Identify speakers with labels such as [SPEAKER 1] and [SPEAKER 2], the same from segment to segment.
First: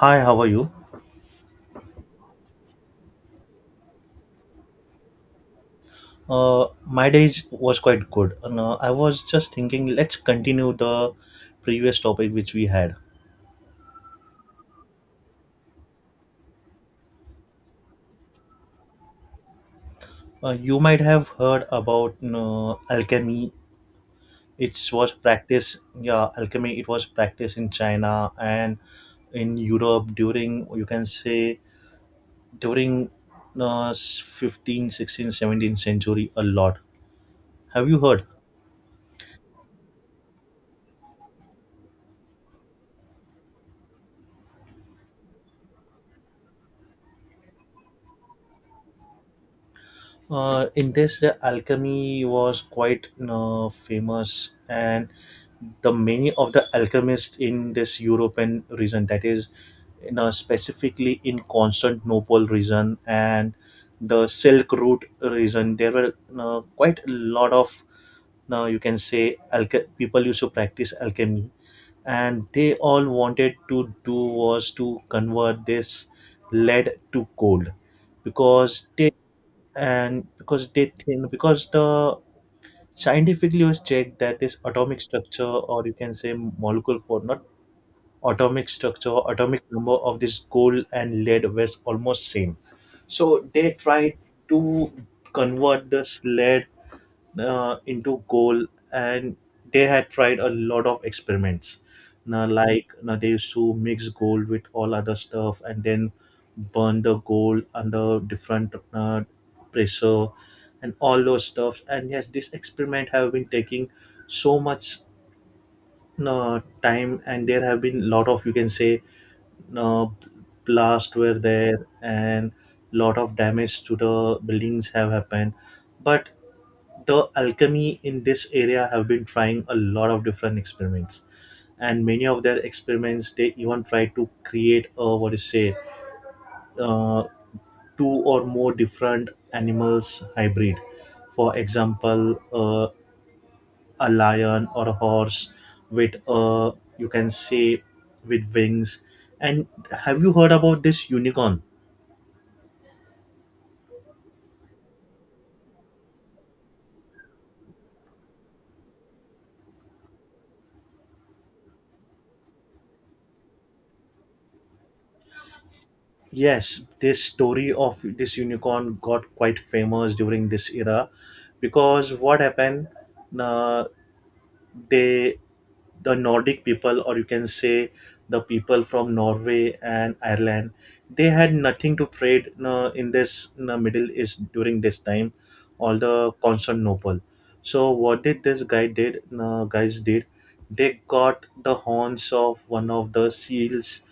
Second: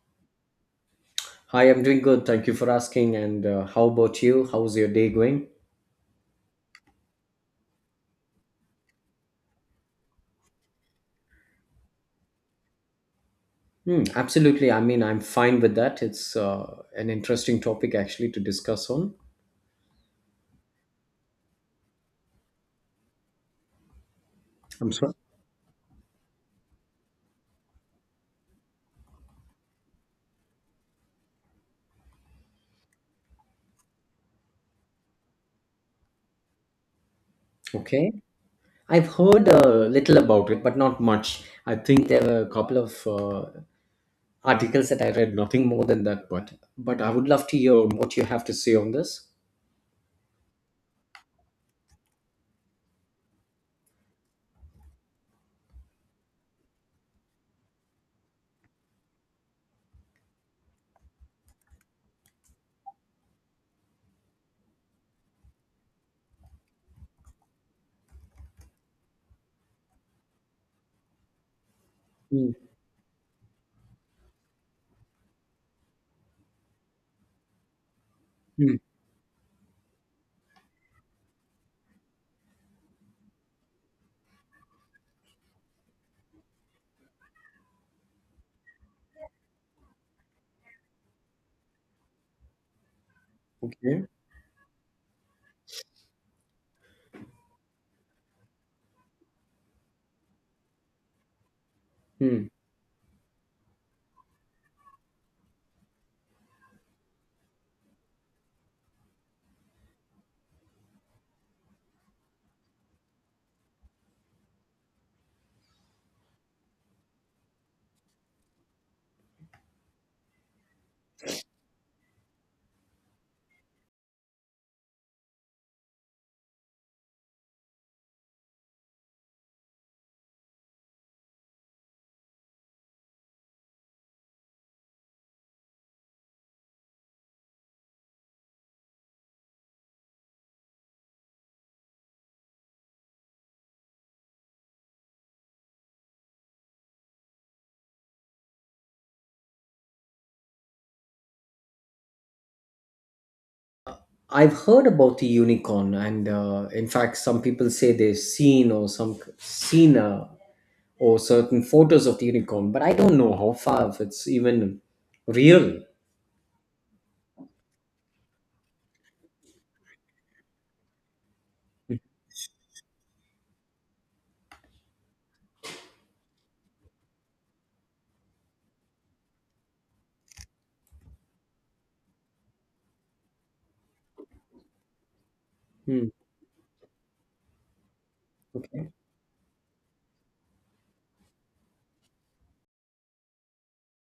[SPEAKER 1] Hi, how are you?
[SPEAKER 2] Hi, I'm doing good. Thank you for asking. And how about you? How's your day going?
[SPEAKER 1] Uh, my day was quite good. And, I was just thinking, let's continue the previous topic which we had.
[SPEAKER 2] Hmm, absolutely. I mean, I'm fine with that. It's an interesting topic actually to discuss on.
[SPEAKER 1] You might have heard about alchemy. It was practiced, yeah, alchemy. It was practiced in China and in Europe during, you can say, during 15th, 16th, 17th century a lot. Have you
[SPEAKER 2] Okay.
[SPEAKER 1] heard?
[SPEAKER 2] I've heard a little about it, but not much. I think there were a couple of articles that I read, nothing more than that. But I would love to hear what you have to say on this.
[SPEAKER 1] In this, the alchemy was quite famous, and the many of the alchemists in this European region, that is, you know, specifically in Constantinople region and the Silk Route region, there were quite a lot of, now you can say, people used to practice alchemy, and
[SPEAKER 2] Hmm,
[SPEAKER 1] they all wanted to do was to convert this lead to gold
[SPEAKER 2] hmm.
[SPEAKER 1] because they and because they think because the scientifically was checked that this atomic structure or you can say molecular form not atomic structure atomic number of this gold and lead were almost same, so they
[SPEAKER 2] Okay.
[SPEAKER 1] tried to convert this lead into gold, and they had tried a lot of experiments. Now
[SPEAKER 2] Hmm.
[SPEAKER 1] like now they used to mix gold with all other stuff and then burn the gold under different pressure and all those stuff. And yes, this experiment have been taking so much time, and there have been lot of, you can say, uh, blast were there and lot of damage to the buildings have happened. But the alchemy in this area have been trying a lot of different experiments, and many of their experiments they even try to create a what is say uh, two or more different animals hybrid. For example, a lion or a horse with you can say with wings. And have you heard about this unicorn?
[SPEAKER 2] I've heard about the unicorn, and in fact, some people say they've seen or some seen a or certain photos of the unicorn, but I don't know how far if it's even real.
[SPEAKER 1] Yes, this story of this unicorn got quite famous during this era because what happened, uh, they the Nordic people, or you can say, the people from Norway and Ireland, they had nothing to trade in this Middle East during this time, all
[SPEAKER 2] Hmm.
[SPEAKER 1] the Constantinople. So what did this guy
[SPEAKER 2] Okay.
[SPEAKER 1] did guys did, they got the horns of one of the seals.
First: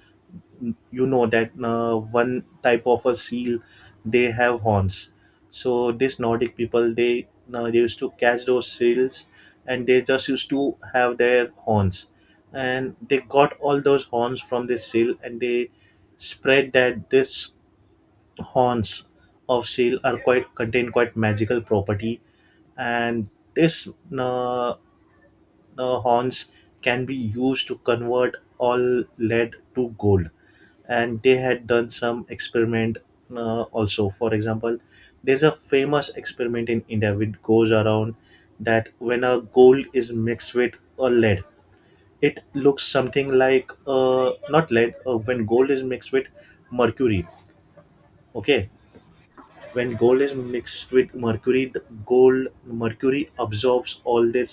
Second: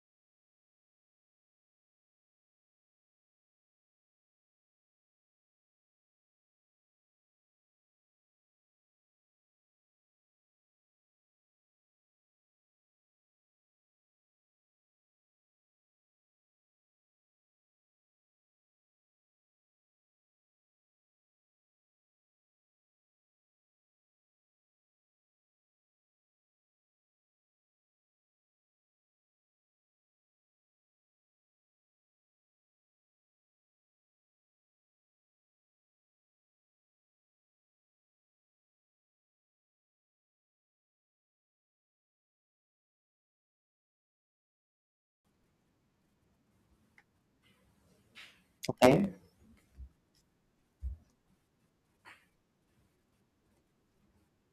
[SPEAKER 1] You know that one type of a seal, they have horns. So this Nordic people, they used to catch those seals, and they just used to have their horns. And they got all those horns from this seal, and they spread that this horns of seal are quite contain quite magical property. And this uh, uh, horns can be used to convert all lead to gold. And they had done some experiment, also. For example, there's a famous experiment in India which goes around that when a gold is mixed with a lead it looks something like, not lead, when gold is mixed with mercury. Okay.
[SPEAKER 2] Okay.
[SPEAKER 1] When gold is mixed with mercury, the gold mercury absorbs all this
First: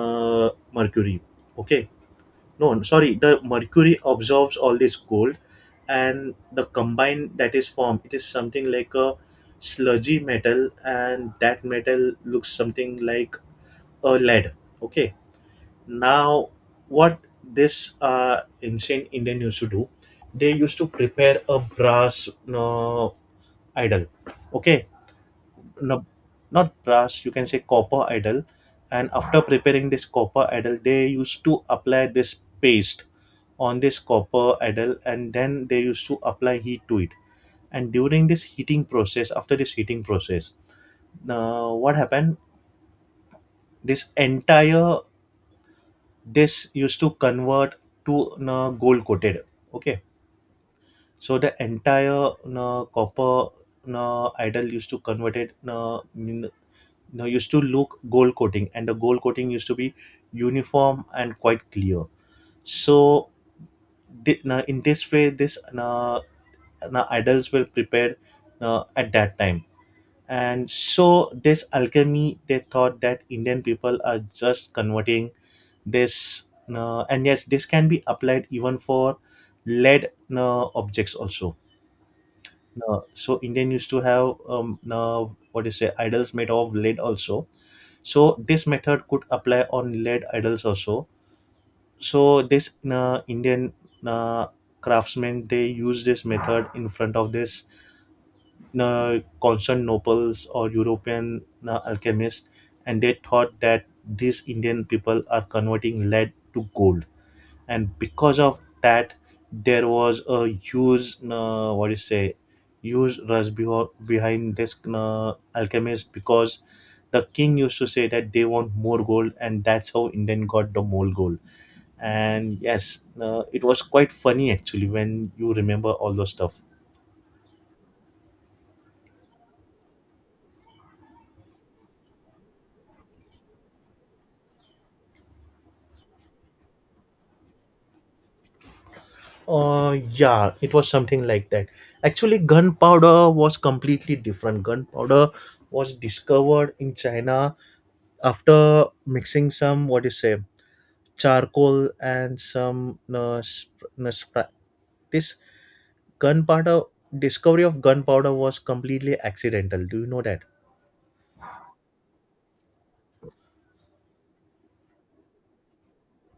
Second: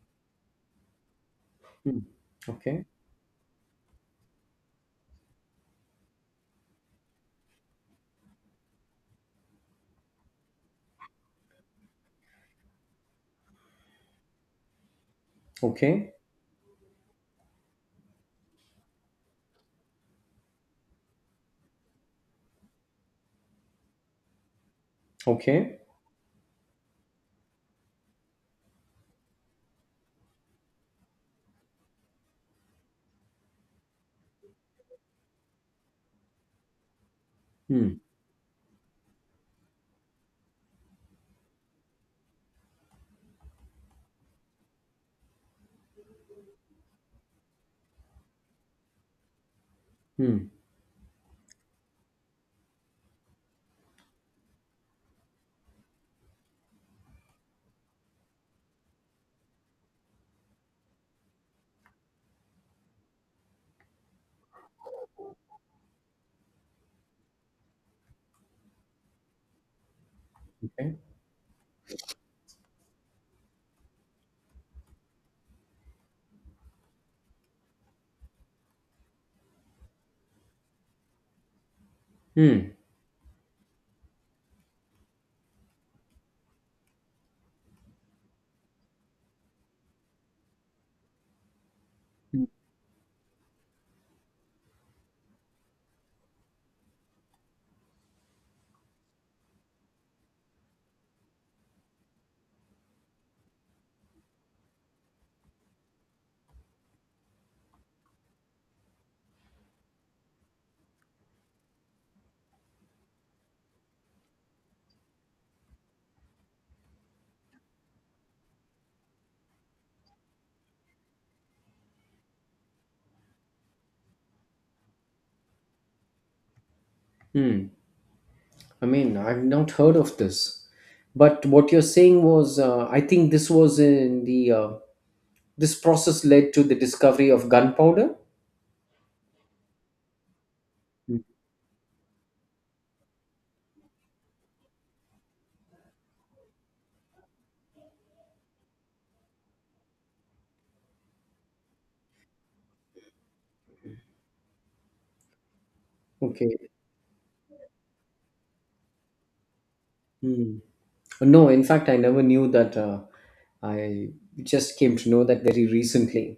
[SPEAKER 1] mercury. Okay.
[SPEAKER 2] Hmm.
[SPEAKER 1] No,
[SPEAKER 2] Okay.
[SPEAKER 1] sorry, the mercury absorbs all this cold, and the combine that is formed, it is something like a sludgy metal, and that metal looks something like a lead. Okay.
[SPEAKER 2] Okay.
[SPEAKER 1] Now what this uh, ancient Indian used to do, they used to prepare a brass uh, idol. Okay.
[SPEAKER 2] Okay.
[SPEAKER 1] No, not brass, you can say copper idol. And after preparing this copper idol, they used to apply this paste on this copper idol, and then they used to apply heat to it.
[SPEAKER 2] Hmm.
[SPEAKER 1] And during this heating process, after this heating process, what happened, this entire this used to convert to, gold coated. Okay.
[SPEAKER 2] Hmm.
[SPEAKER 1] So the entire copper idol used to convert it, now used to look gold coating, and the gold coating used to be uniform and quite clear. So now in this way, this now idols were prepared, now at that time. And
[SPEAKER 2] Okay.
[SPEAKER 1] so this alchemy they thought that Indian people are just converting this now, and yes this can be applied even for lead now objects also.
[SPEAKER 2] Hmm.
[SPEAKER 1] Now, so Indian used to have, now what do you say, idols made of lead also. So this method could apply on lead idols also. So this Indian uh, craftsmen, they use this method in front of this Constantinople or European alchemists, and they thought that these Indian people are converting lead to gold. And because of that, there was a huge, what do you say, huge rush behind this alchemist, because the king used to say that they want more gold, and that's how Indian got the more gold. And yes, it was quite funny actually when you remember all those stuff.
[SPEAKER 2] Hmm. I mean, I've not heard of this, but what you're saying was, I think this was in the this process led to the discovery of gunpowder.
[SPEAKER 1] Yeah, it was something like that. Actually gunpowder was completely different. Gunpowder was discovered in China after mixing some, what do you say, charcoal and some this
[SPEAKER 2] Okay.
[SPEAKER 1] gunpowder discovery of gunpowder was completely accidental. Do you know that?
[SPEAKER 2] Hmm. No, in fact, I never knew that. I just came to know that very recently.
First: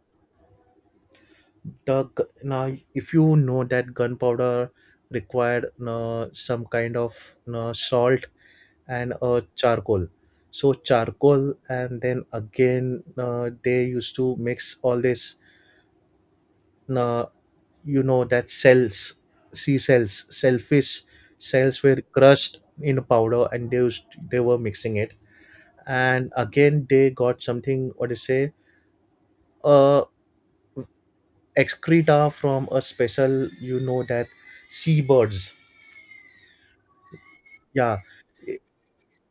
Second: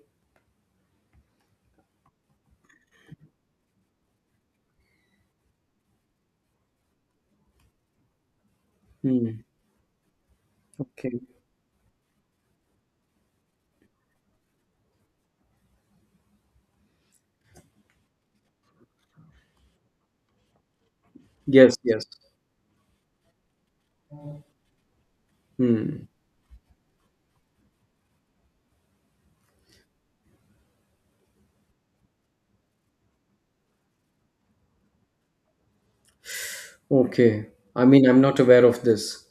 [SPEAKER 1] Now if you know that gunpowder required some kind of salt and
[SPEAKER 2] Hmm.
[SPEAKER 1] charcoal. So
[SPEAKER 2] Okay.
[SPEAKER 1] charcoal, and then again they used to mix all this uh, you know that cells, sea cells, selfish
[SPEAKER 2] Yes,
[SPEAKER 1] cells were
[SPEAKER 2] yes.
[SPEAKER 1] crushed in powder, and they were mixing it.
[SPEAKER 2] Hmm.
[SPEAKER 1] And again they got something, what do you say, uh excreta from a special, you know that, seabirds.
[SPEAKER 2] Okay. I
[SPEAKER 1] Yeah.
[SPEAKER 2] mean, I'm not
[SPEAKER 1] I-
[SPEAKER 2] aware of this.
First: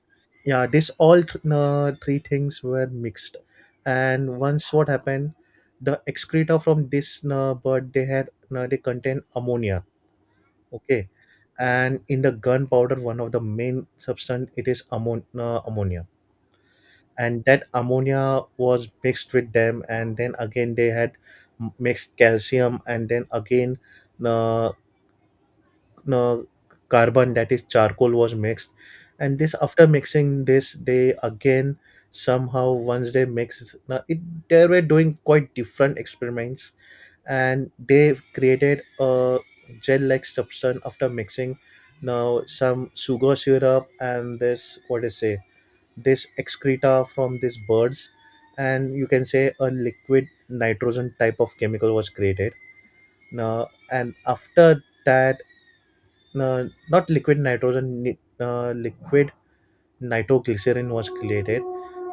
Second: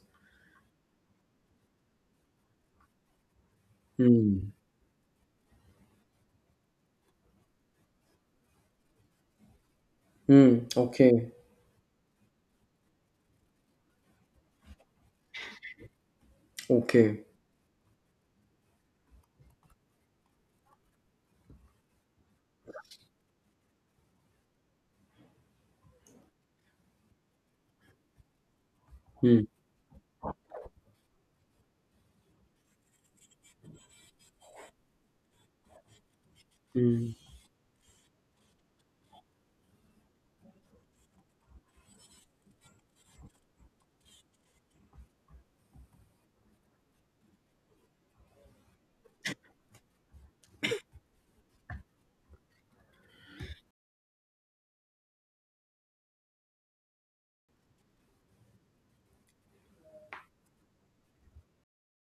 [SPEAKER 1] yeah, this three things were mixed. And
[SPEAKER 2] Hmm.
[SPEAKER 1] once what happened, the excreta from this bird, they contain ammonia.
[SPEAKER 2] Hmm.
[SPEAKER 1] Okay.
[SPEAKER 2] Okay.
[SPEAKER 1] And in the gunpowder, one of the main substance, it is ammonia.
[SPEAKER 2] Okay.
[SPEAKER 1] And that ammonia was mixed with them, and then again they had mixed calcium, and then again uh, uh, carbon, that is charcoal, was mixed. And
[SPEAKER 2] Hmm.
[SPEAKER 1] this after mixing this, they again, somehow once they mix now it, they were doing quite different experiments.
[SPEAKER 2] Hmm.
[SPEAKER 1] And they created a gel-like substance after mixing now some sugar syrup and this, what is say, this excreta from these birds, and you can say a liquid nitrogen type of chemical was created now. And after that, uh, not liquid nitrogen, liquid nitroglycerin was created.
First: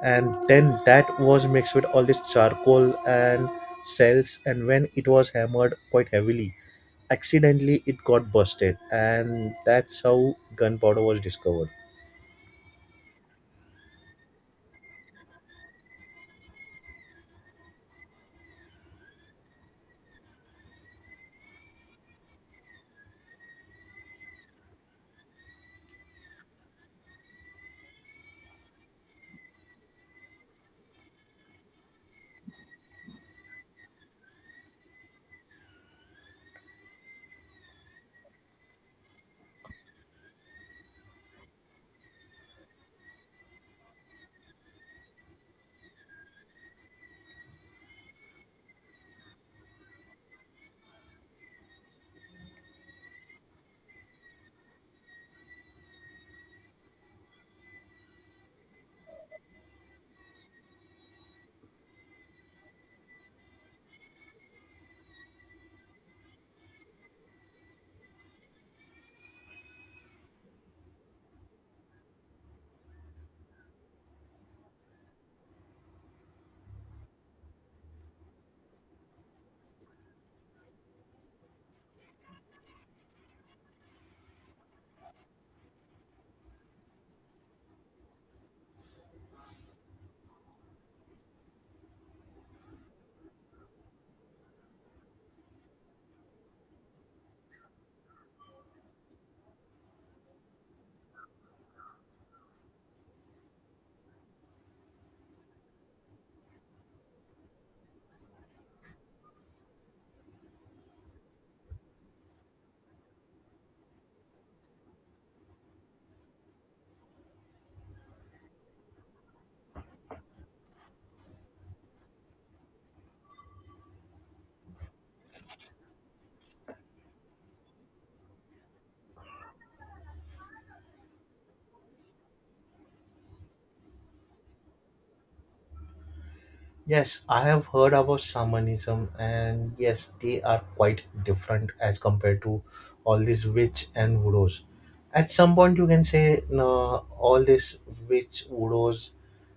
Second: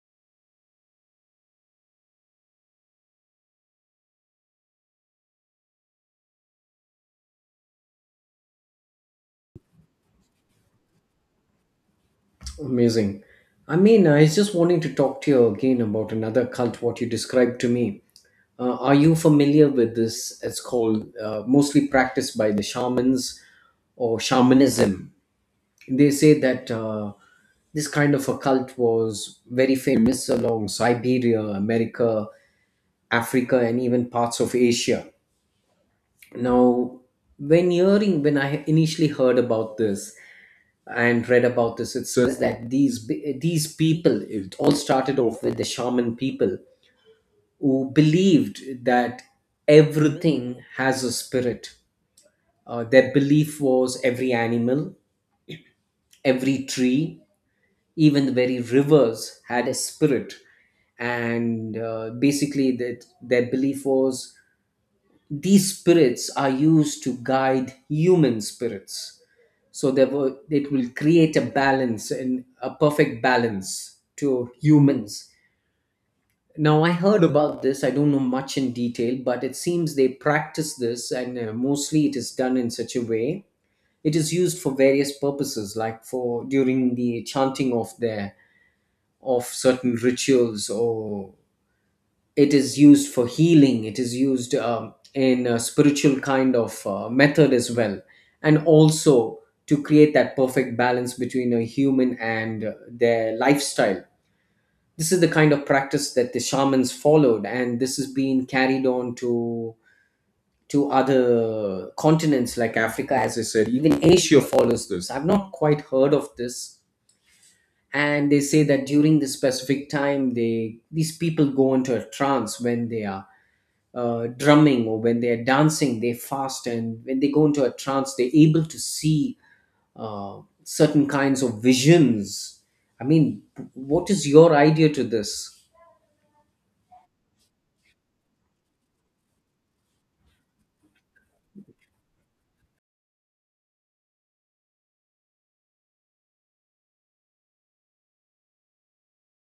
[SPEAKER 1] And then that was mixed with all this charcoal and cells, and when it was hammered quite heavily, accidentally it got busted, and that's how gunpowder was discovered.
[SPEAKER 2] Amazing. I mean, I was just wanting to talk to you again about another cult, what you described to me. Are you familiar with this? It's called mostly practiced by the shamans or shamanism. They say that this kind of a cult was very famous along Siberia, America, Africa, and even parts of Asia. Now, when I initially heard about this and read about this, it says that these people, it all started off with the shaman people who believed that everything has a spirit. Their belief was every animal, every tree, even the very rivers had a spirit, and basically that their belief was these spirits are used to guide human spirits, so there were, it will create a balance and a perfect balance to humans. Now, I heard about this, I don't know much in detail, but it seems they practice this, and mostly it is done in such a way, it is used for various purposes, like for during the chanting of their, of certain rituals, or it is used for healing, it is used in a spiritual kind of method as well, and also to create that perfect balance between a human and their lifestyle. This is the kind of practice that the shamans followed, and this is being carried on to other continents like Africa. As I said, even Asia follows this, I've not quite heard of this. And they say that during this specific time, they these people go into a trance when they are drumming or when they're dancing, they fast, and when they go into a trance, they're able to see certain kinds of visions. I mean, what is your idea to this?
[SPEAKER 1] Yes, I have heard about shamanism, and yes they are quite different as compared to all these witch and voodoo's. At some point you can say no, all this witch voodoo's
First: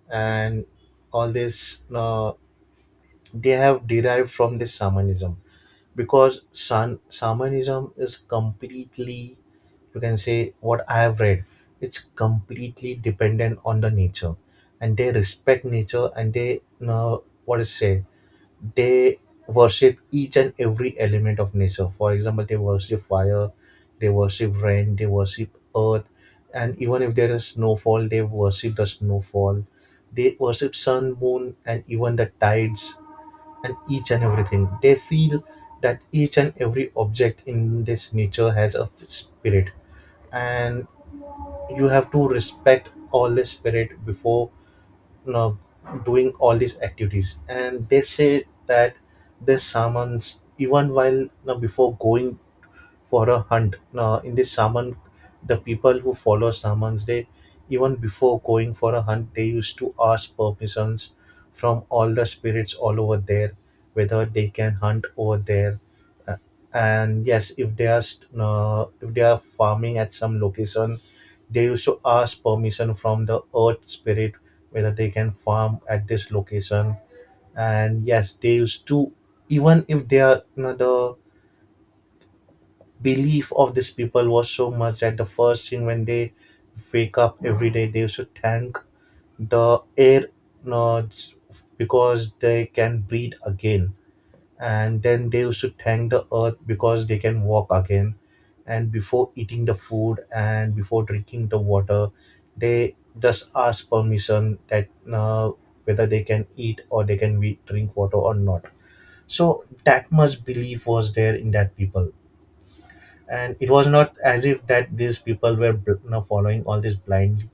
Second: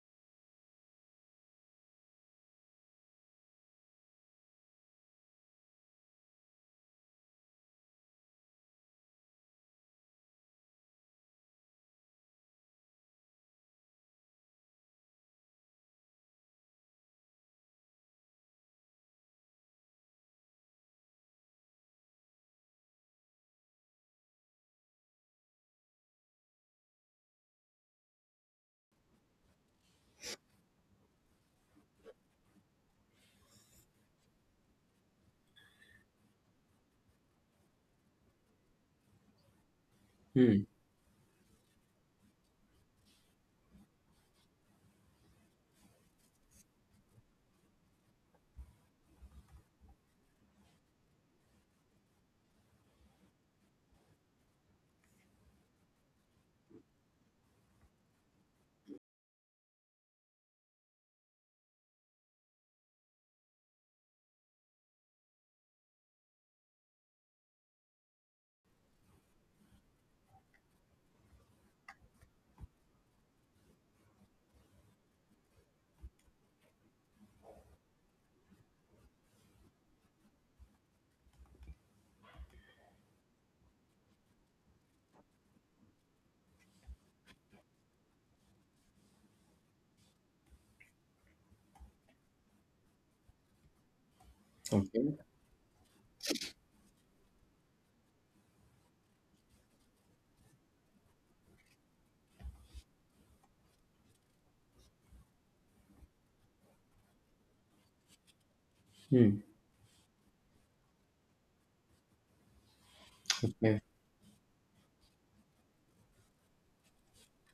[SPEAKER 1] and all this no, they have derived from this shamanism, because shamanism is completely, you can say what I have read, it's completely dependent on the nature. And they respect nature, and they know what is said, they worship each and every element of nature. For example, they worship fire, they worship rain, they worship earth, and even if there is snowfall they worship the snowfall. They worship sun, moon, and even the tides, and each and everything. They feel that each and every object in this nature has a spirit,
[SPEAKER 2] Hmm.
[SPEAKER 1] and you have to respect all the spirit before you know, doing all these activities. And they say that they summons, even while before going for a hunt. Now, in the Saman, the people who follow Samans, they, even before going for a hunt, they used to ask permissions from all the spirits all over there, whether they can hunt over there. Uh, And yes, if if they are farming at some location, they used to ask permission from the earth spirit whether they can farm at this location. And yes, they used to, even if they are the belief of these people was so much that the first thing when they wake up every day they should thank the air, uh, because they can breathe again. And
[SPEAKER 2] Okay.
[SPEAKER 1] then they should thank the earth because they can walk again. And before eating the food and before drinking the water, they just ask permission that, uh, whether they can eat or they can drink water or not.
[SPEAKER 2] Hmm.
[SPEAKER 1] So that much belief was there in that people, and it
[SPEAKER 2] Okay.
[SPEAKER 1] was not as if that these people were following all this blindly,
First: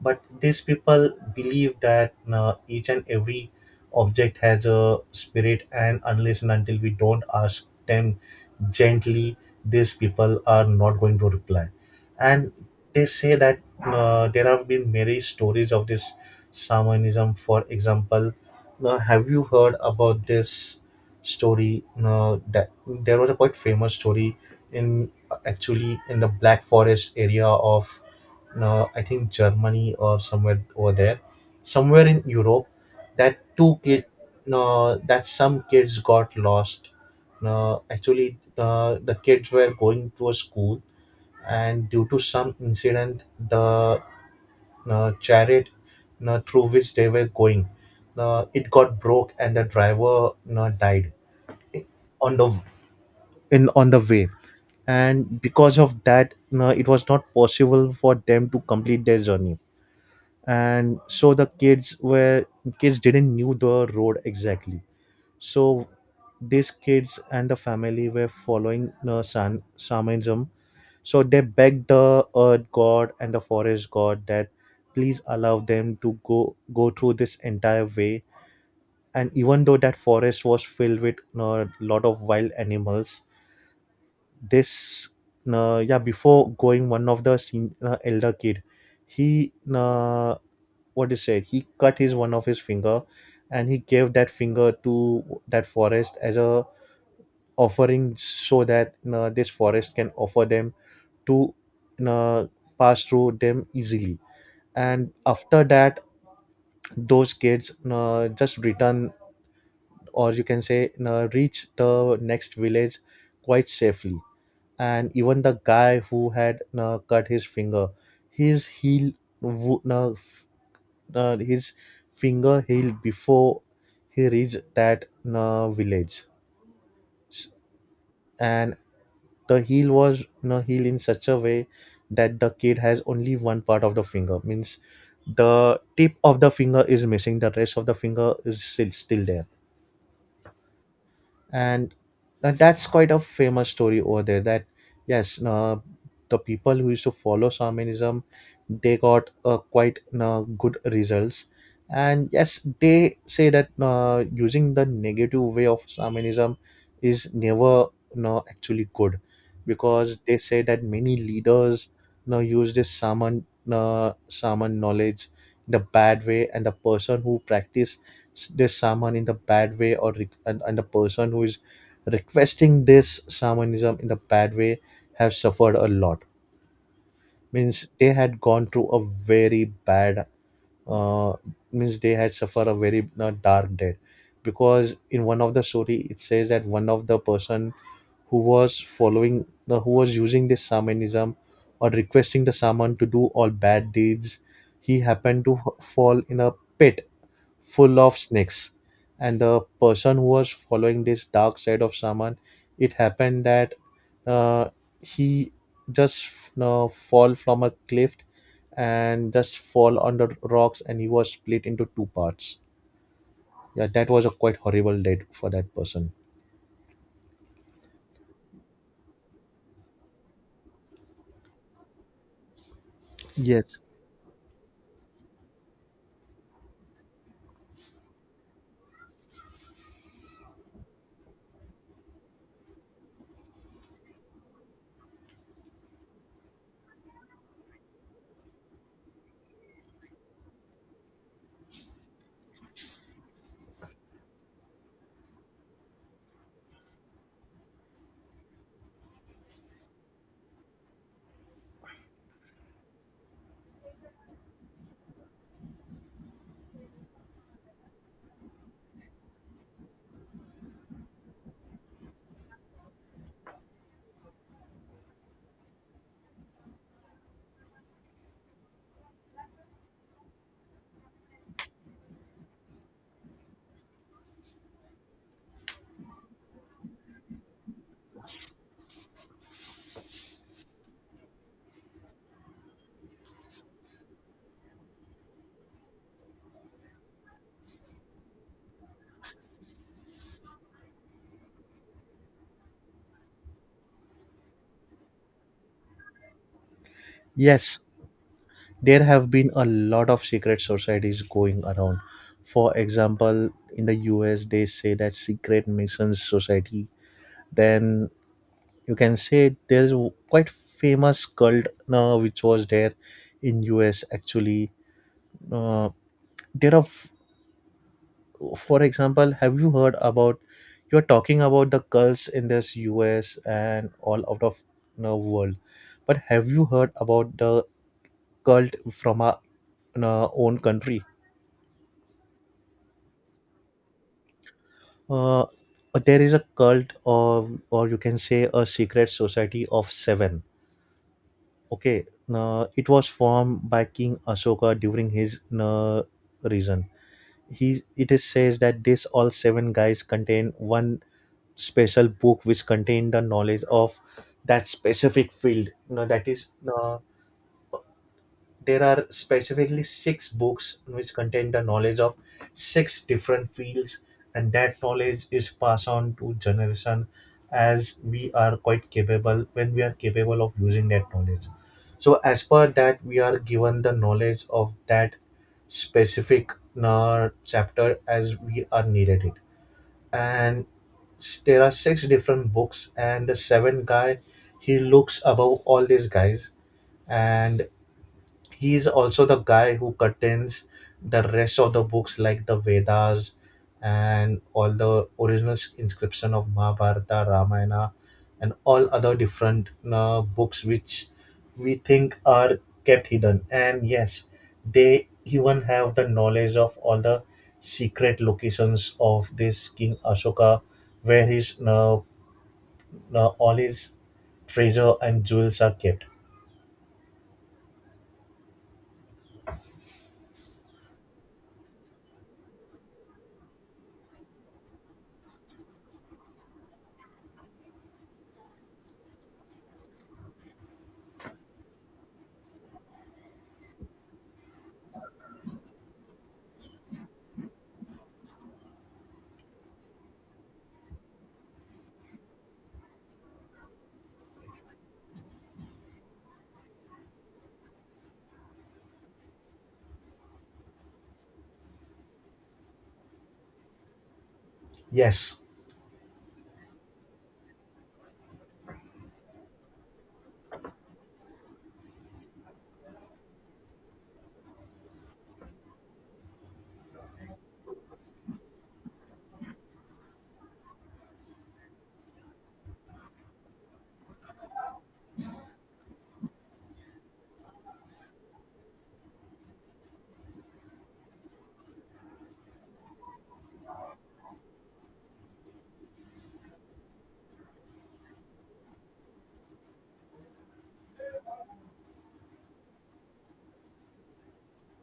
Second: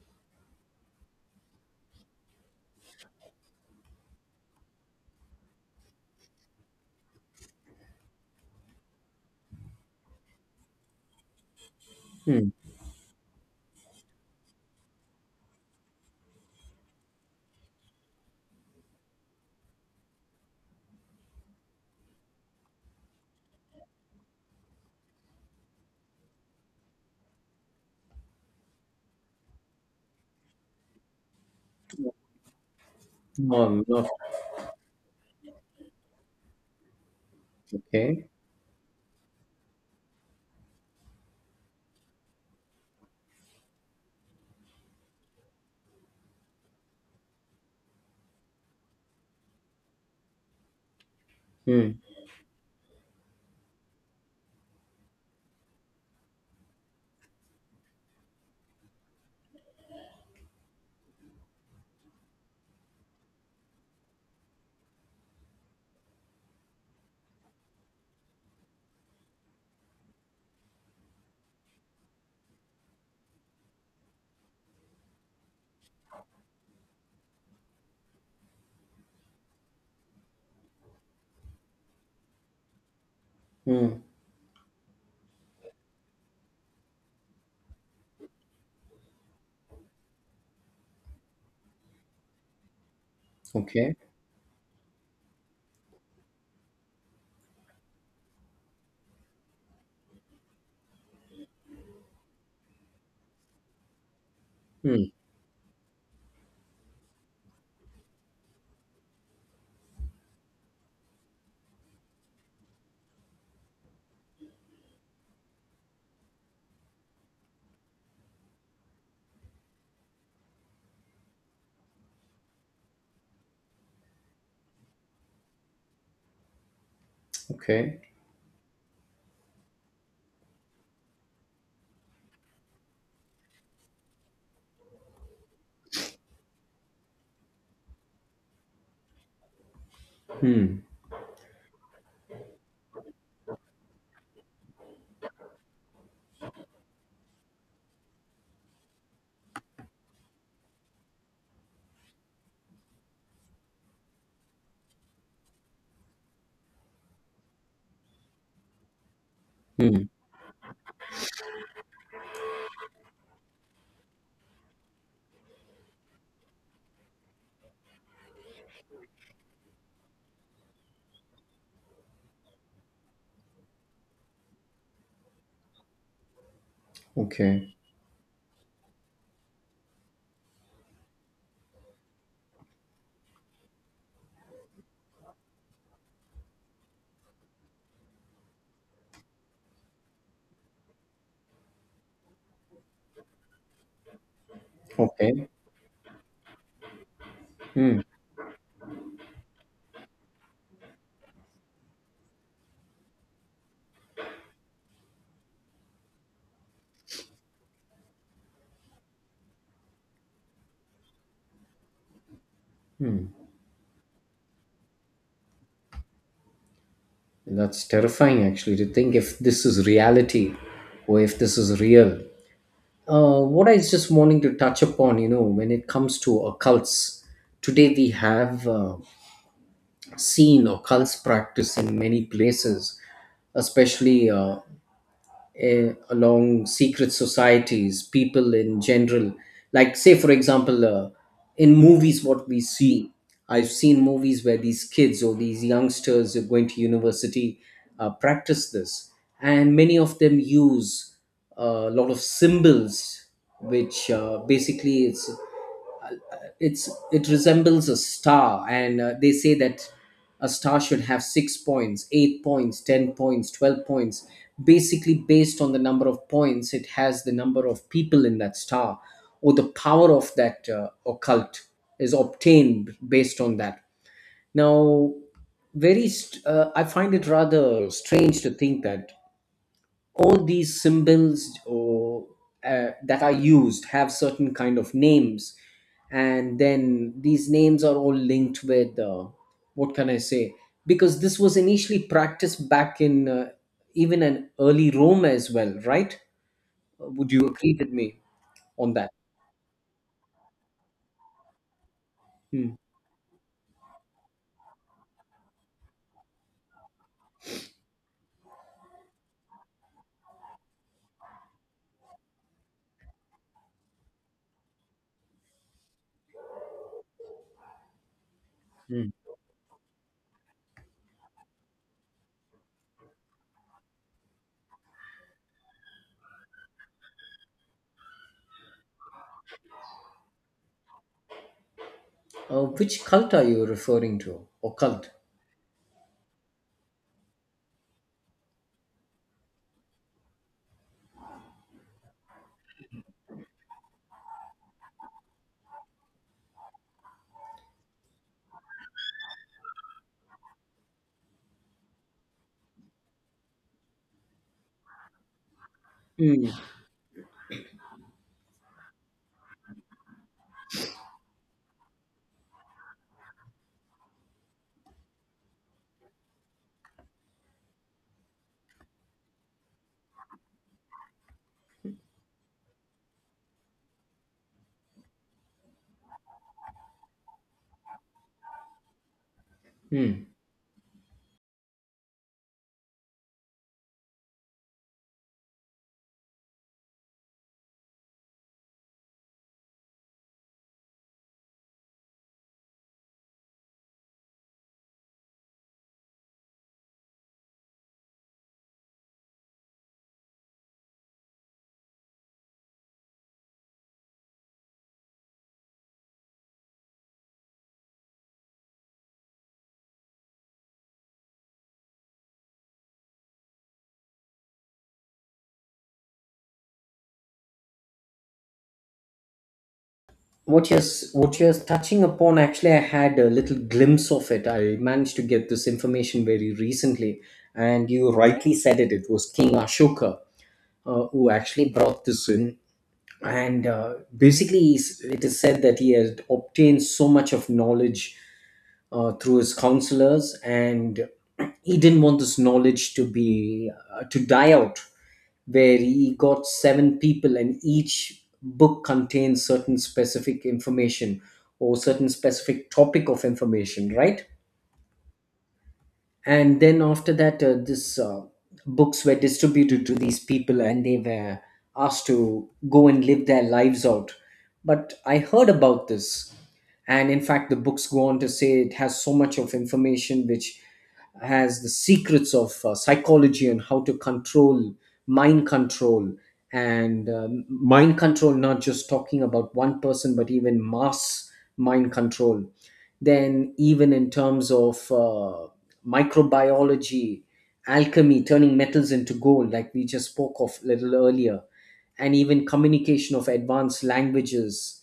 [SPEAKER 1] but these people believe that each and every object has a spirit, and unless and until we don't ask them gently, these people are not going to reply.
[SPEAKER 2] Hmm.
[SPEAKER 1] And they say that there have been many stories of this shamanism. For example, have you heard about this story, that there was a quite famous story in, actually in the Black Forest area of, no, I think Germany or somewhere over there, somewhere in Europe, that two kid,
[SPEAKER 2] Not
[SPEAKER 1] no, that some kids got lost. No,
[SPEAKER 2] okay.
[SPEAKER 1] actually, the kids were going to a school, and due to some incident, the chariot through which they were going, it got broke, and the driver died
[SPEAKER 2] Hmm.
[SPEAKER 1] on the on the way. And because of that, no, it was not possible for them to complete their journey, and so the kids were kids didn't knew the road exactly. So these kids and the family were following shamanism, so they begged the earth god and the forest god that please allow them to go through this entire way, and even though that forest was filled with a lot of wild animals.
[SPEAKER 2] Hmm.
[SPEAKER 1] This Yeah, before going, one of the elder kid, he what is said, he cut his one of his finger and he
[SPEAKER 2] Okay.
[SPEAKER 1] gave that finger to that forest as a offering so that this forest can offer them to uh, pass through them easily. And
[SPEAKER 2] Hmm.
[SPEAKER 1] after that, those kids just return, or you can say reach the next village quite safely. And even the guy who had cut his finger, his heel wo- f- his finger heel before he reached that village. S-
[SPEAKER 2] Okay.
[SPEAKER 1] and the heel was healed in such a way that the kid has only one part of the finger, means the tip of the finger is missing, the rest of the finger is still there.
[SPEAKER 2] Hmm.
[SPEAKER 1] And that's quite a famous story over there, that yes, the people who used to follow shamanism, they got quite good results. And yes, they say that using the negative way of shamanism is never, no, actually good,
[SPEAKER 2] Hmm.
[SPEAKER 1] because they say that many leaders now use this shaman knowledge in the bad way, and the person who practice this someone in the bad way and the person who is requesting this shamanism in the bad way have suffered a lot.
[SPEAKER 2] Okay.
[SPEAKER 1] Means they had gone through a very bad, uh, means they had suffered a very dark death, because in one of the story it says that one of the person who was following the who was using this shamanism or requesting the shaman to do all bad deeds, he happened
[SPEAKER 2] Okay.
[SPEAKER 1] to fall in a pit full of snakes. And the person who was following this dark side of shaman, it happened that uh, he just, you know, fall from a cliff and just fall on the rocks, and he was split into two parts. Yeah, that was a quite horrible death for that person.
[SPEAKER 2] That's terrifying actually to think if this is reality or if this is real. What I
[SPEAKER 1] Yes.
[SPEAKER 2] was just wanting to touch upon, when it comes to occults, today we have seen occults practice in many places, especially along secret societies, people in general. Like, say, for example, in movies, what we see, I've seen movies where these kids or these youngsters who are going to university practice this, and many of them use a lot of symbols, which basically it's it resembles a star, and they say that a star should have six points, eight points, 10 points, 12 points, basically based on the number of points it has, the number of people in that star or the power of that occult is obtained based on that. Now, I find it rather strange to think that all these symbols or that are used have certain kind of names, and then these names are all linked with what can I say, because this was initially practiced back in even in early Rome as well, right? Would you agree
[SPEAKER 1] Yes.
[SPEAKER 2] with me on
[SPEAKER 1] There
[SPEAKER 2] that?
[SPEAKER 1] have been a lot of secret societies going around.
[SPEAKER 2] Hmm.
[SPEAKER 1] For example, in the US, they say that secret masons society. Then you can say there is a quite famous cult now which was there in US actually. Uh, there are, for
[SPEAKER 2] Hmm.
[SPEAKER 1] example, have you heard about? You're talking about the cults in this US and all out of the world, but have you heard about the cult from our in our own country?
[SPEAKER 2] Which cult are you referring to, or cult?
[SPEAKER 1] Uh, there is a cult of, or you can say, a secret society of seven. Okay, it was formed by King Asoka during his reason. He It is says that this all seven guys contain one special book which contained the knowledge of that specific field. You know, that
[SPEAKER 2] Hmm.
[SPEAKER 1] is there are specifically six books which contain the knowledge of six different fields, and that knowledge is passed on to generation, as we are quite capable when we are capable of using that knowledge, so as per that we are given the knowledge of that specific chapter as we are needed it.
[SPEAKER 2] Hmm.
[SPEAKER 1] And there are six different books, and the seventh guy, he looks above all these guys, and he is also the guy who contains the rest of the books like the Vedas and all the original inscription of Mahabharata, Ramayana, and all other different books which we think are kept hidden. And yes, they even have the knowledge of all the secret locations of this King Ashoka, where his all his treasure and jewels are kept.
[SPEAKER 2] What you're what you're touching upon, actually I had a little glimpse of it, I managed to get this information very recently, and you rightly said it was King Ashoka who actually brought this in, and basically it is said that he had obtained so much of knowledge through his counselors, and he didn't want this knowledge to be to die out. Where he got seven people, and each book contains certain specific information or certain specific topic of information, right?
[SPEAKER 1] Yes,
[SPEAKER 2] And then after that this books were distributed to these people and they were asked to go and live their lives out, but I heard about this, and in fact the books go on to say it has so much of information, which has the secrets of psychology and how to control mind control, and mind control not just talking about one person but even mass mind control, then even in terms of microbiology, alchemy, turning metals into gold, like we just spoke of a little earlier, and even communication of advanced languages.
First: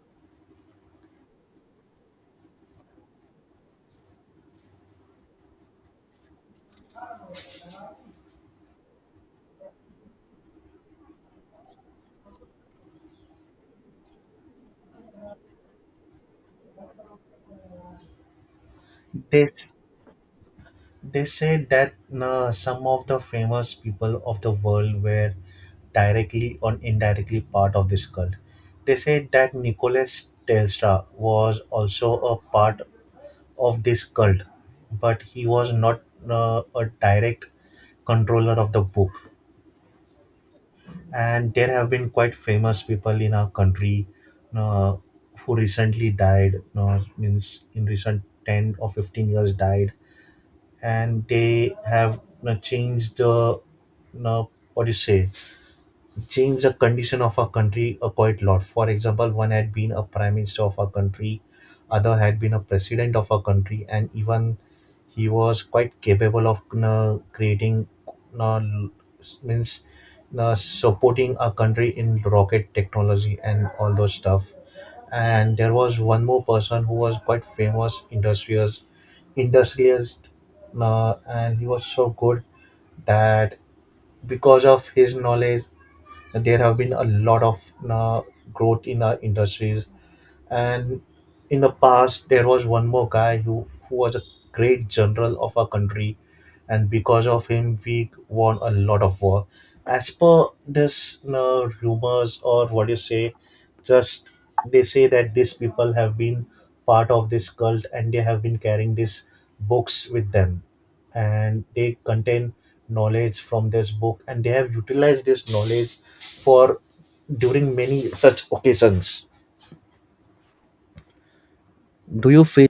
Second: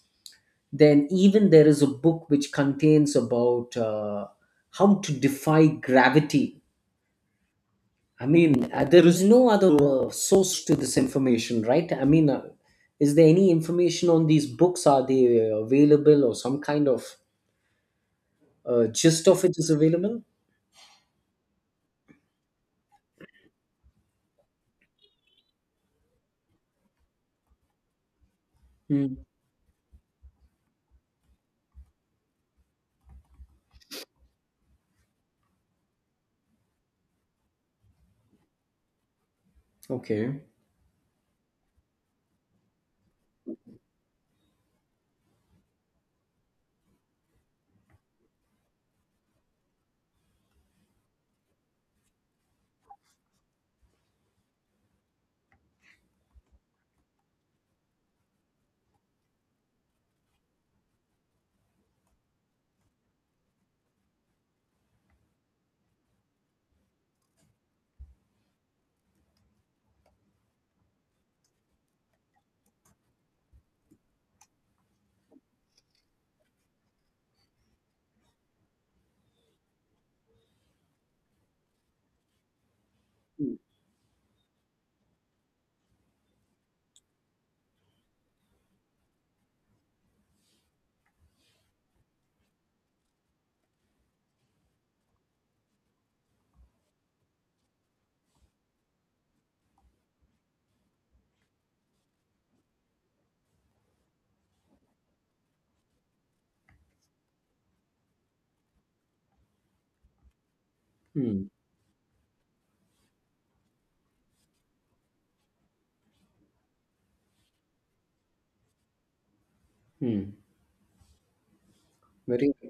[SPEAKER 2] Then, even there is a book which contains about how to defy gravity. I mean, there is no other source to this information, right? I mean, is there any information on these books? Are they available or some kind of gist of it is
[SPEAKER 1] this
[SPEAKER 2] available?
[SPEAKER 1] they say that some of the famous people of the world were directly or indirectly part of this cult. They
[SPEAKER 2] Hmm.
[SPEAKER 1] say that Nicholas Telstra was also a part of this cult, but he was not a direct controller of the book.
[SPEAKER 2] Okay.
[SPEAKER 1] And there have been quite famous people in our country uh, who recently died, means in recent 10 or 15 years died, and they have, you know, changed the you know, what do you say changed the condition of our country a quite lot. For example, one had been a prime minister of our country, other had been a president of our country, and even he was quite capable of you creating, you means you supporting our country in rocket technology and all those stuff. And there was one more person who was quite famous, industrious industrialist, and he was so good that because of his knowledge, there have been a lot of uh, growth in our industries. And in the past there was one more guy who was a great general of our country, and because of him we won a lot of war. As per this rumors or what you say, just they say that these people have been part of this cult, and they have been carrying these books with them,
[SPEAKER 2] Hmm.
[SPEAKER 1] and they contain knowledge from this book, and they have utilized this knowledge for during many such occasions.
[SPEAKER 2] Hmm.
[SPEAKER 1] Do you
[SPEAKER 2] Very.
[SPEAKER 1] feel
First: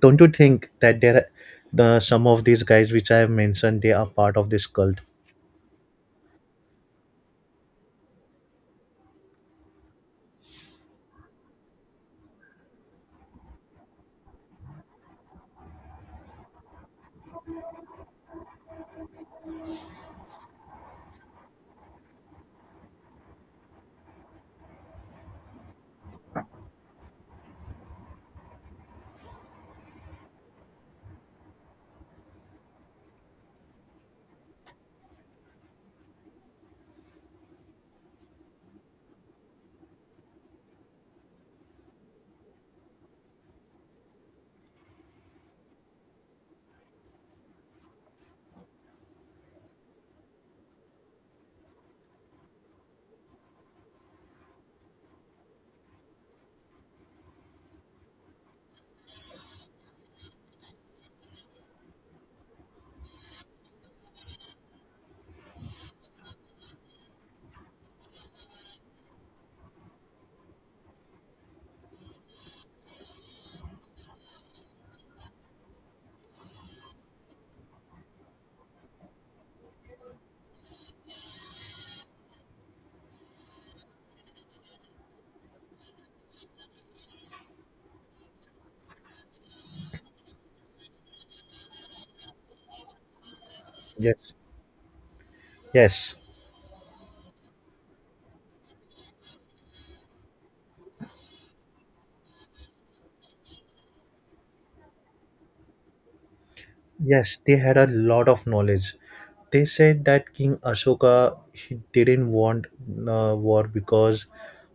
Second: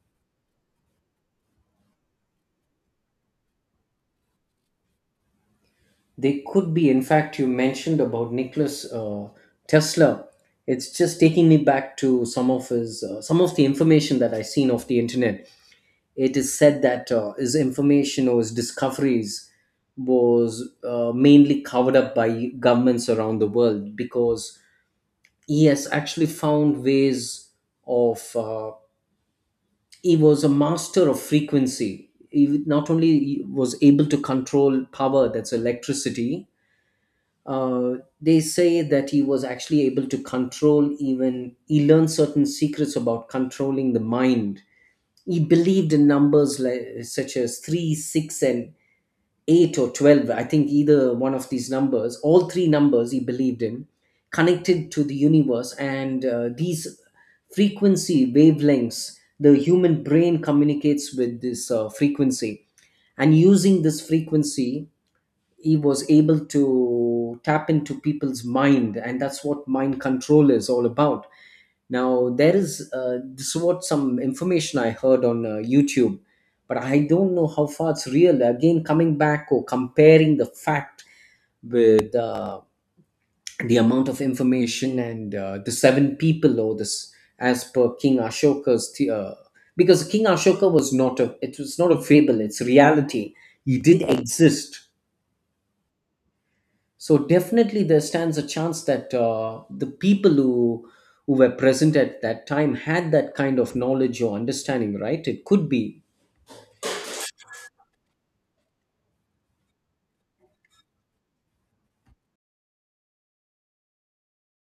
[SPEAKER 1] Don't you think that there are, the some of these guys which I have mentioned, they are part of this cult?
[SPEAKER 2] They could be, in fact, you mentioned about Nicholas Tesla. It's just taking me back to some of his, some of the information that I've seen off the internet. It is said that his information or his discoveries was mainly covered up by governments around the world, because he has actually found ways of he was a master of frequency, he not only was able to control power, that's electricity, uh, they say that he was actually able to control, even he learned certain secrets about controlling the mind. He believed in numbers like such as 3, 6 and 8 or 12, I think either one of these numbers, all three numbers he believed in, connected to the universe, and these frequency wavelengths the human brain communicates with, this frequency, and using this frequency he was able to tap into people's mind, and that's what mind control is all about. Now, there is this is what some information I heard on YouTube, but I don't know how far it's real. Again, coming back or comparing the fact with the amount of information and the seven people, or this, as per King Ashoka's because King Ashoka was not a it was not a fable, it's reality, he did
[SPEAKER 1] Yes.
[SPEAKER 2] exist.
[SPEAKER 1] Yes.
[SPEAKER 2] So definitely there stands a chance that the people who were present at that time had that kind of knowledge or understanding, right? It could be.
[SPEAKER 1] Yes, they had a lot of knowledge. They said that King Ashoka, he didn't want war because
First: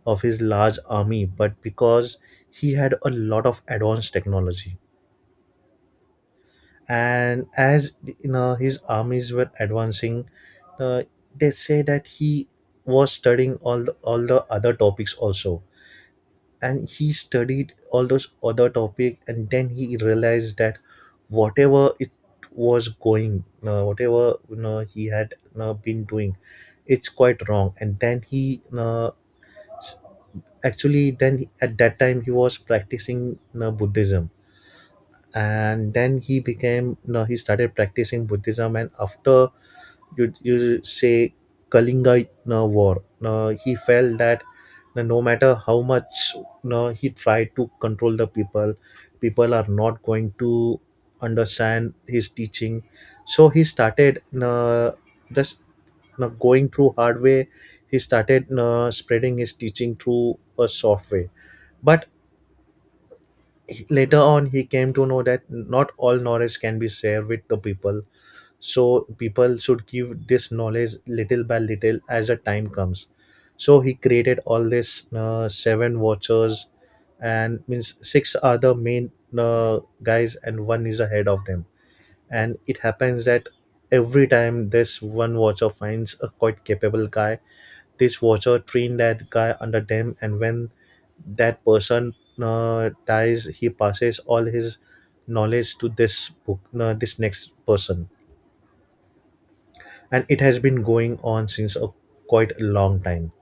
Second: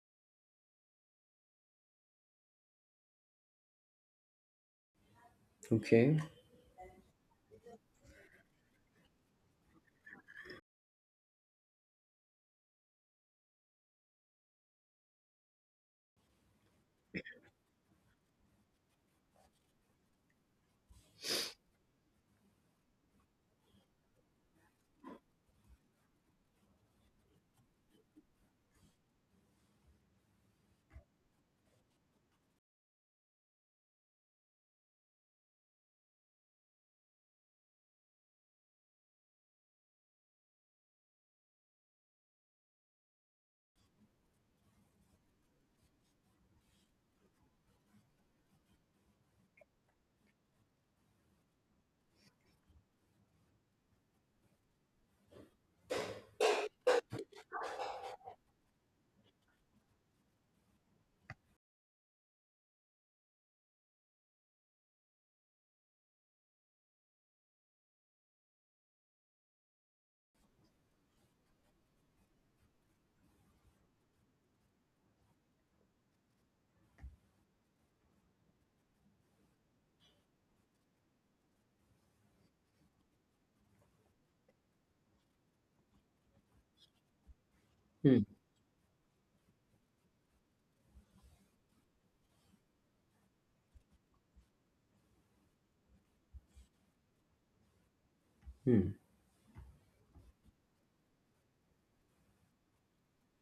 [SPEAKER 1] of his large army, but because he had a lot of advanced technology.
[SPEAKER 2] Okay.
[SPEAKER 1] And as you know, his armies were advancing. uh, they say that he was studying all the other topics also, and he studied all those other topic, and then he realized that whatever it was going whatever, you know, he had been doing, it's quite wrong. And then s- actually, then at that time he was practicing buddhism, and then he became no he started practicing buddhism, and after you say Kalinga war. He felt that, no matter how much he tried to control the people, people are not going to understand his teaching. So he started just going through hard way. He started spreading his teaching through a soft way. But later on, he came to know that not all knowledge can be shared with the people, so people should give this knowledge little by little as the time comes. So he created all this seven watchers, and means six are the main guys, and one is ahead of them. And it happens that every time this one watcher finds a quite capable guy, this
[SPEAKER 2] Hmm,
[SPEAKER 1] watcher train that guy under them, and when that person dies, he passes all his knowledge to this next person.
[SPEAKER 2] hmm,
[SPEAKER 1] And it has been going on since quite a long time.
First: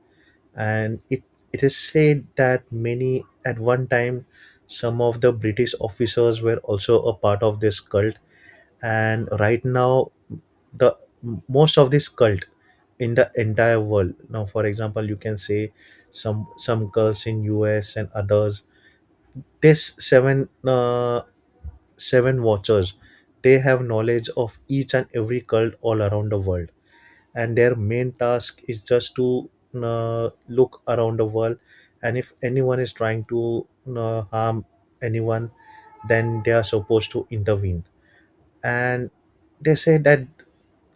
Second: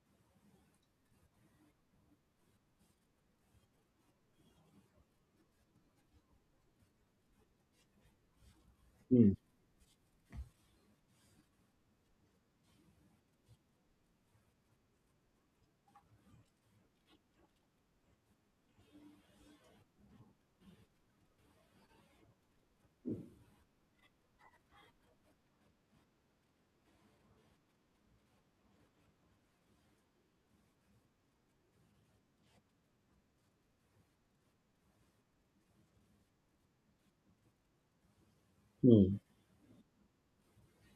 [SPEAKER 1] And It is said that many, at one time some of the British officers were also a part of this cult. And
[SPEAKER 2] hmm,
[SPEAKER 1] right now, the most of this cult in the entire world, now for example you can say some cults in US and others, this seven watchers, they have knowledge of each and every cult all around the world, and their main task is just to look around the world, and if anyone is trying to harm anyone, then they are supposed to intervene. And
[SPEAKER 2] hmm,
[SPEAKER 1] they say that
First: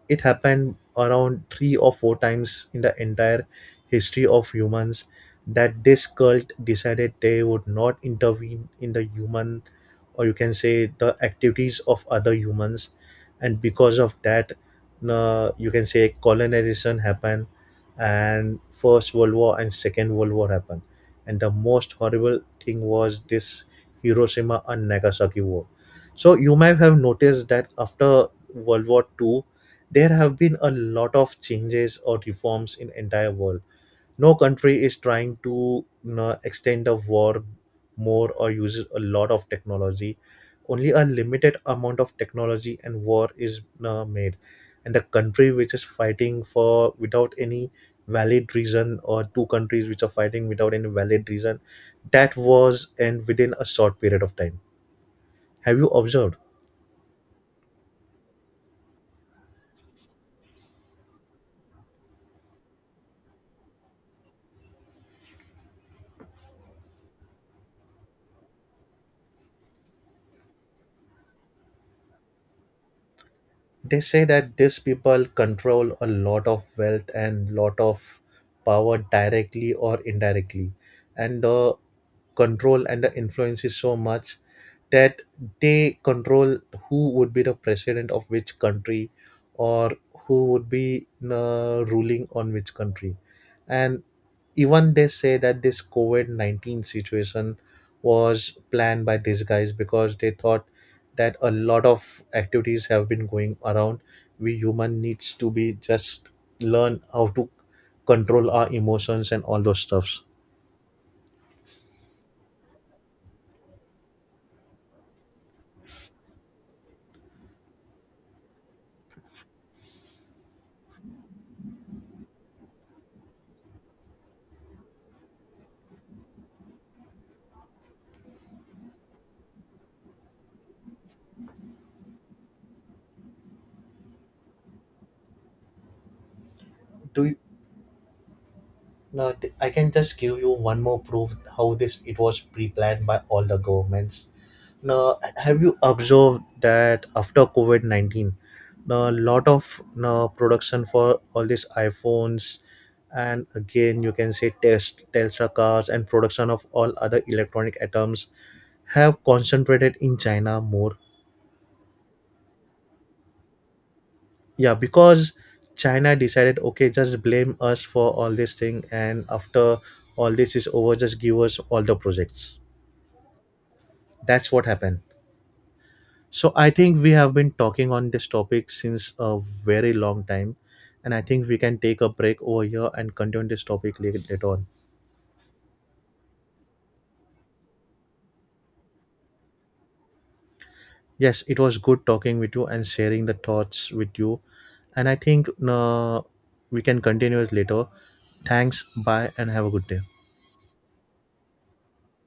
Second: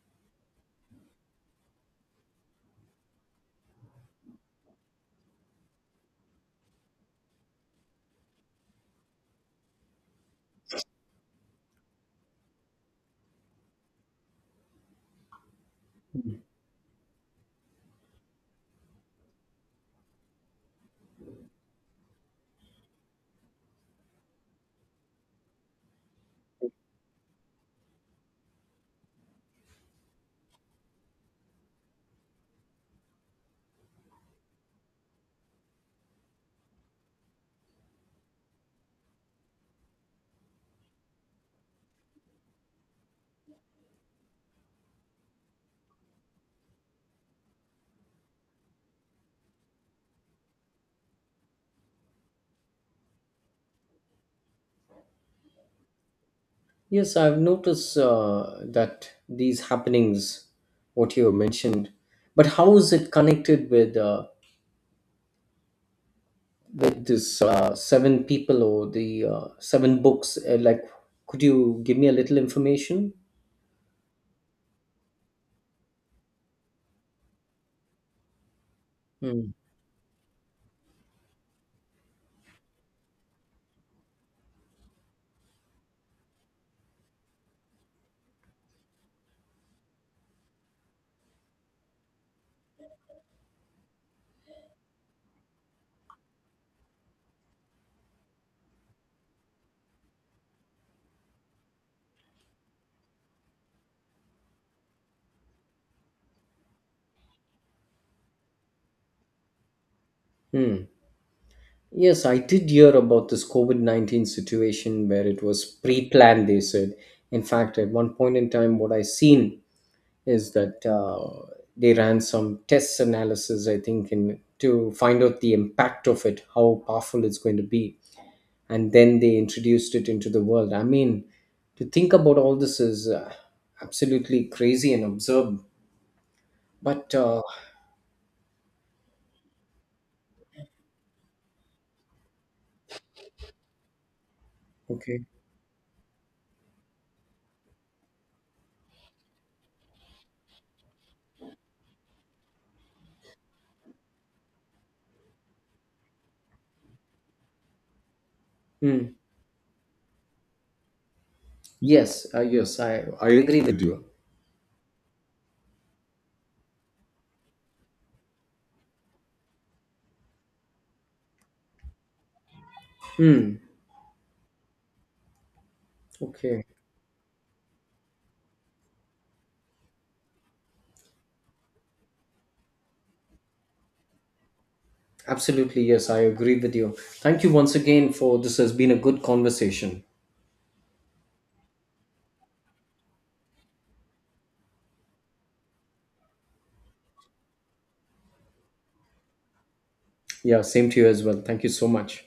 [SPEAKER 1] it happened around three or four times in the entire history of humans, that this cult decided they would not intervene in the human, or you can say, the activities of other humans. And because of that, you can say
[SPEAKER 2] hmm.
[SPEAKER 1] colonization happened, and first world war and second world war happened. And the most horrible thing was this Hiroshima and Nagasaki war. So you might have noticed that after World War II, there have been a lot of changes or reforms in entire world. No country is trying to, you know, extend the war more, or uses a lot of technology, only a limited amount of technology, and war is made, and the country which is fighting for without any valid reason, or two countries which are fighting without any valid reason, that was, and within a short period of time. Have you observed?
[SPEAKER 2] Yes, I've noticed that these happenings, what you mentioned, but how is it connected with with this seven people or the seven books? Like, could you give me a little information?
[SPEAKER 1] They say that these people control a lot of wealth and lot of power
[SPEAKER 2] Hmm.
[SPEAKER 1] directly or indirectly. And the control and the influence is so much that they control who would be the president of which country, or who would be ruling on which country. And even they say that this COVID-19 situation was planned by these guys, because they thought that a lot of activities have been going around, we human needs to be just learn how to control our emotions and all those stuffs.
[SPEAKER 2] Hmm. Yes, I did hear about this COVID-19 situation where it was pre planned, they said. In fact, at one point in time, what I seen is that they ran some test analysis, I think, in, to find out the impact of it, how powerful it's going to be. And then they introduced it into the world. I mean, to think about all this is absolutely crazy and absurd. But,
[SPEAKER 1] do you,
[SPEAKER 2] uh,
[SPEAKER 1] No, I can just give you one more proof how this it was pre-planned by all the governments. Now,
[SPEAKER 2] okay.
[SPEAKER 1] have you observed that after COVID-19, a lot of now production for all these iPhones, and again you can say test Tesla cars and production of all other electronic items
[SPEAKER 2] Hmm.
[SPEAKER 1] have concentrated in China more.
[SPEAKER 2] Yes, yes, I agree with you.
[SPEAKER 1] Yeah, because China decided, okay, just blame us for all this thing, and after all this is over, just give us all the projects.
[SPEAKER 2] Hmm.
[SPEAKER 1] That's what happened. So
[SPEAKER 2] Okay.
[SPEAKER 1] I think we have been talking on this topic since a very long time, and I think we can take a break over here and continue this topic later on.
[SPEAKER 2] Absolutely, yes, I agree with you. Thank you once again, for this has been a good conversation.
[SPEAKER 1] Yes, it was good talking with you and sharing the thoughts with you, and I think we can continue it later. Thanks. Bye, and have a good day.
[SPEAKER 2] Yeah, same to you as well. Thank you so much.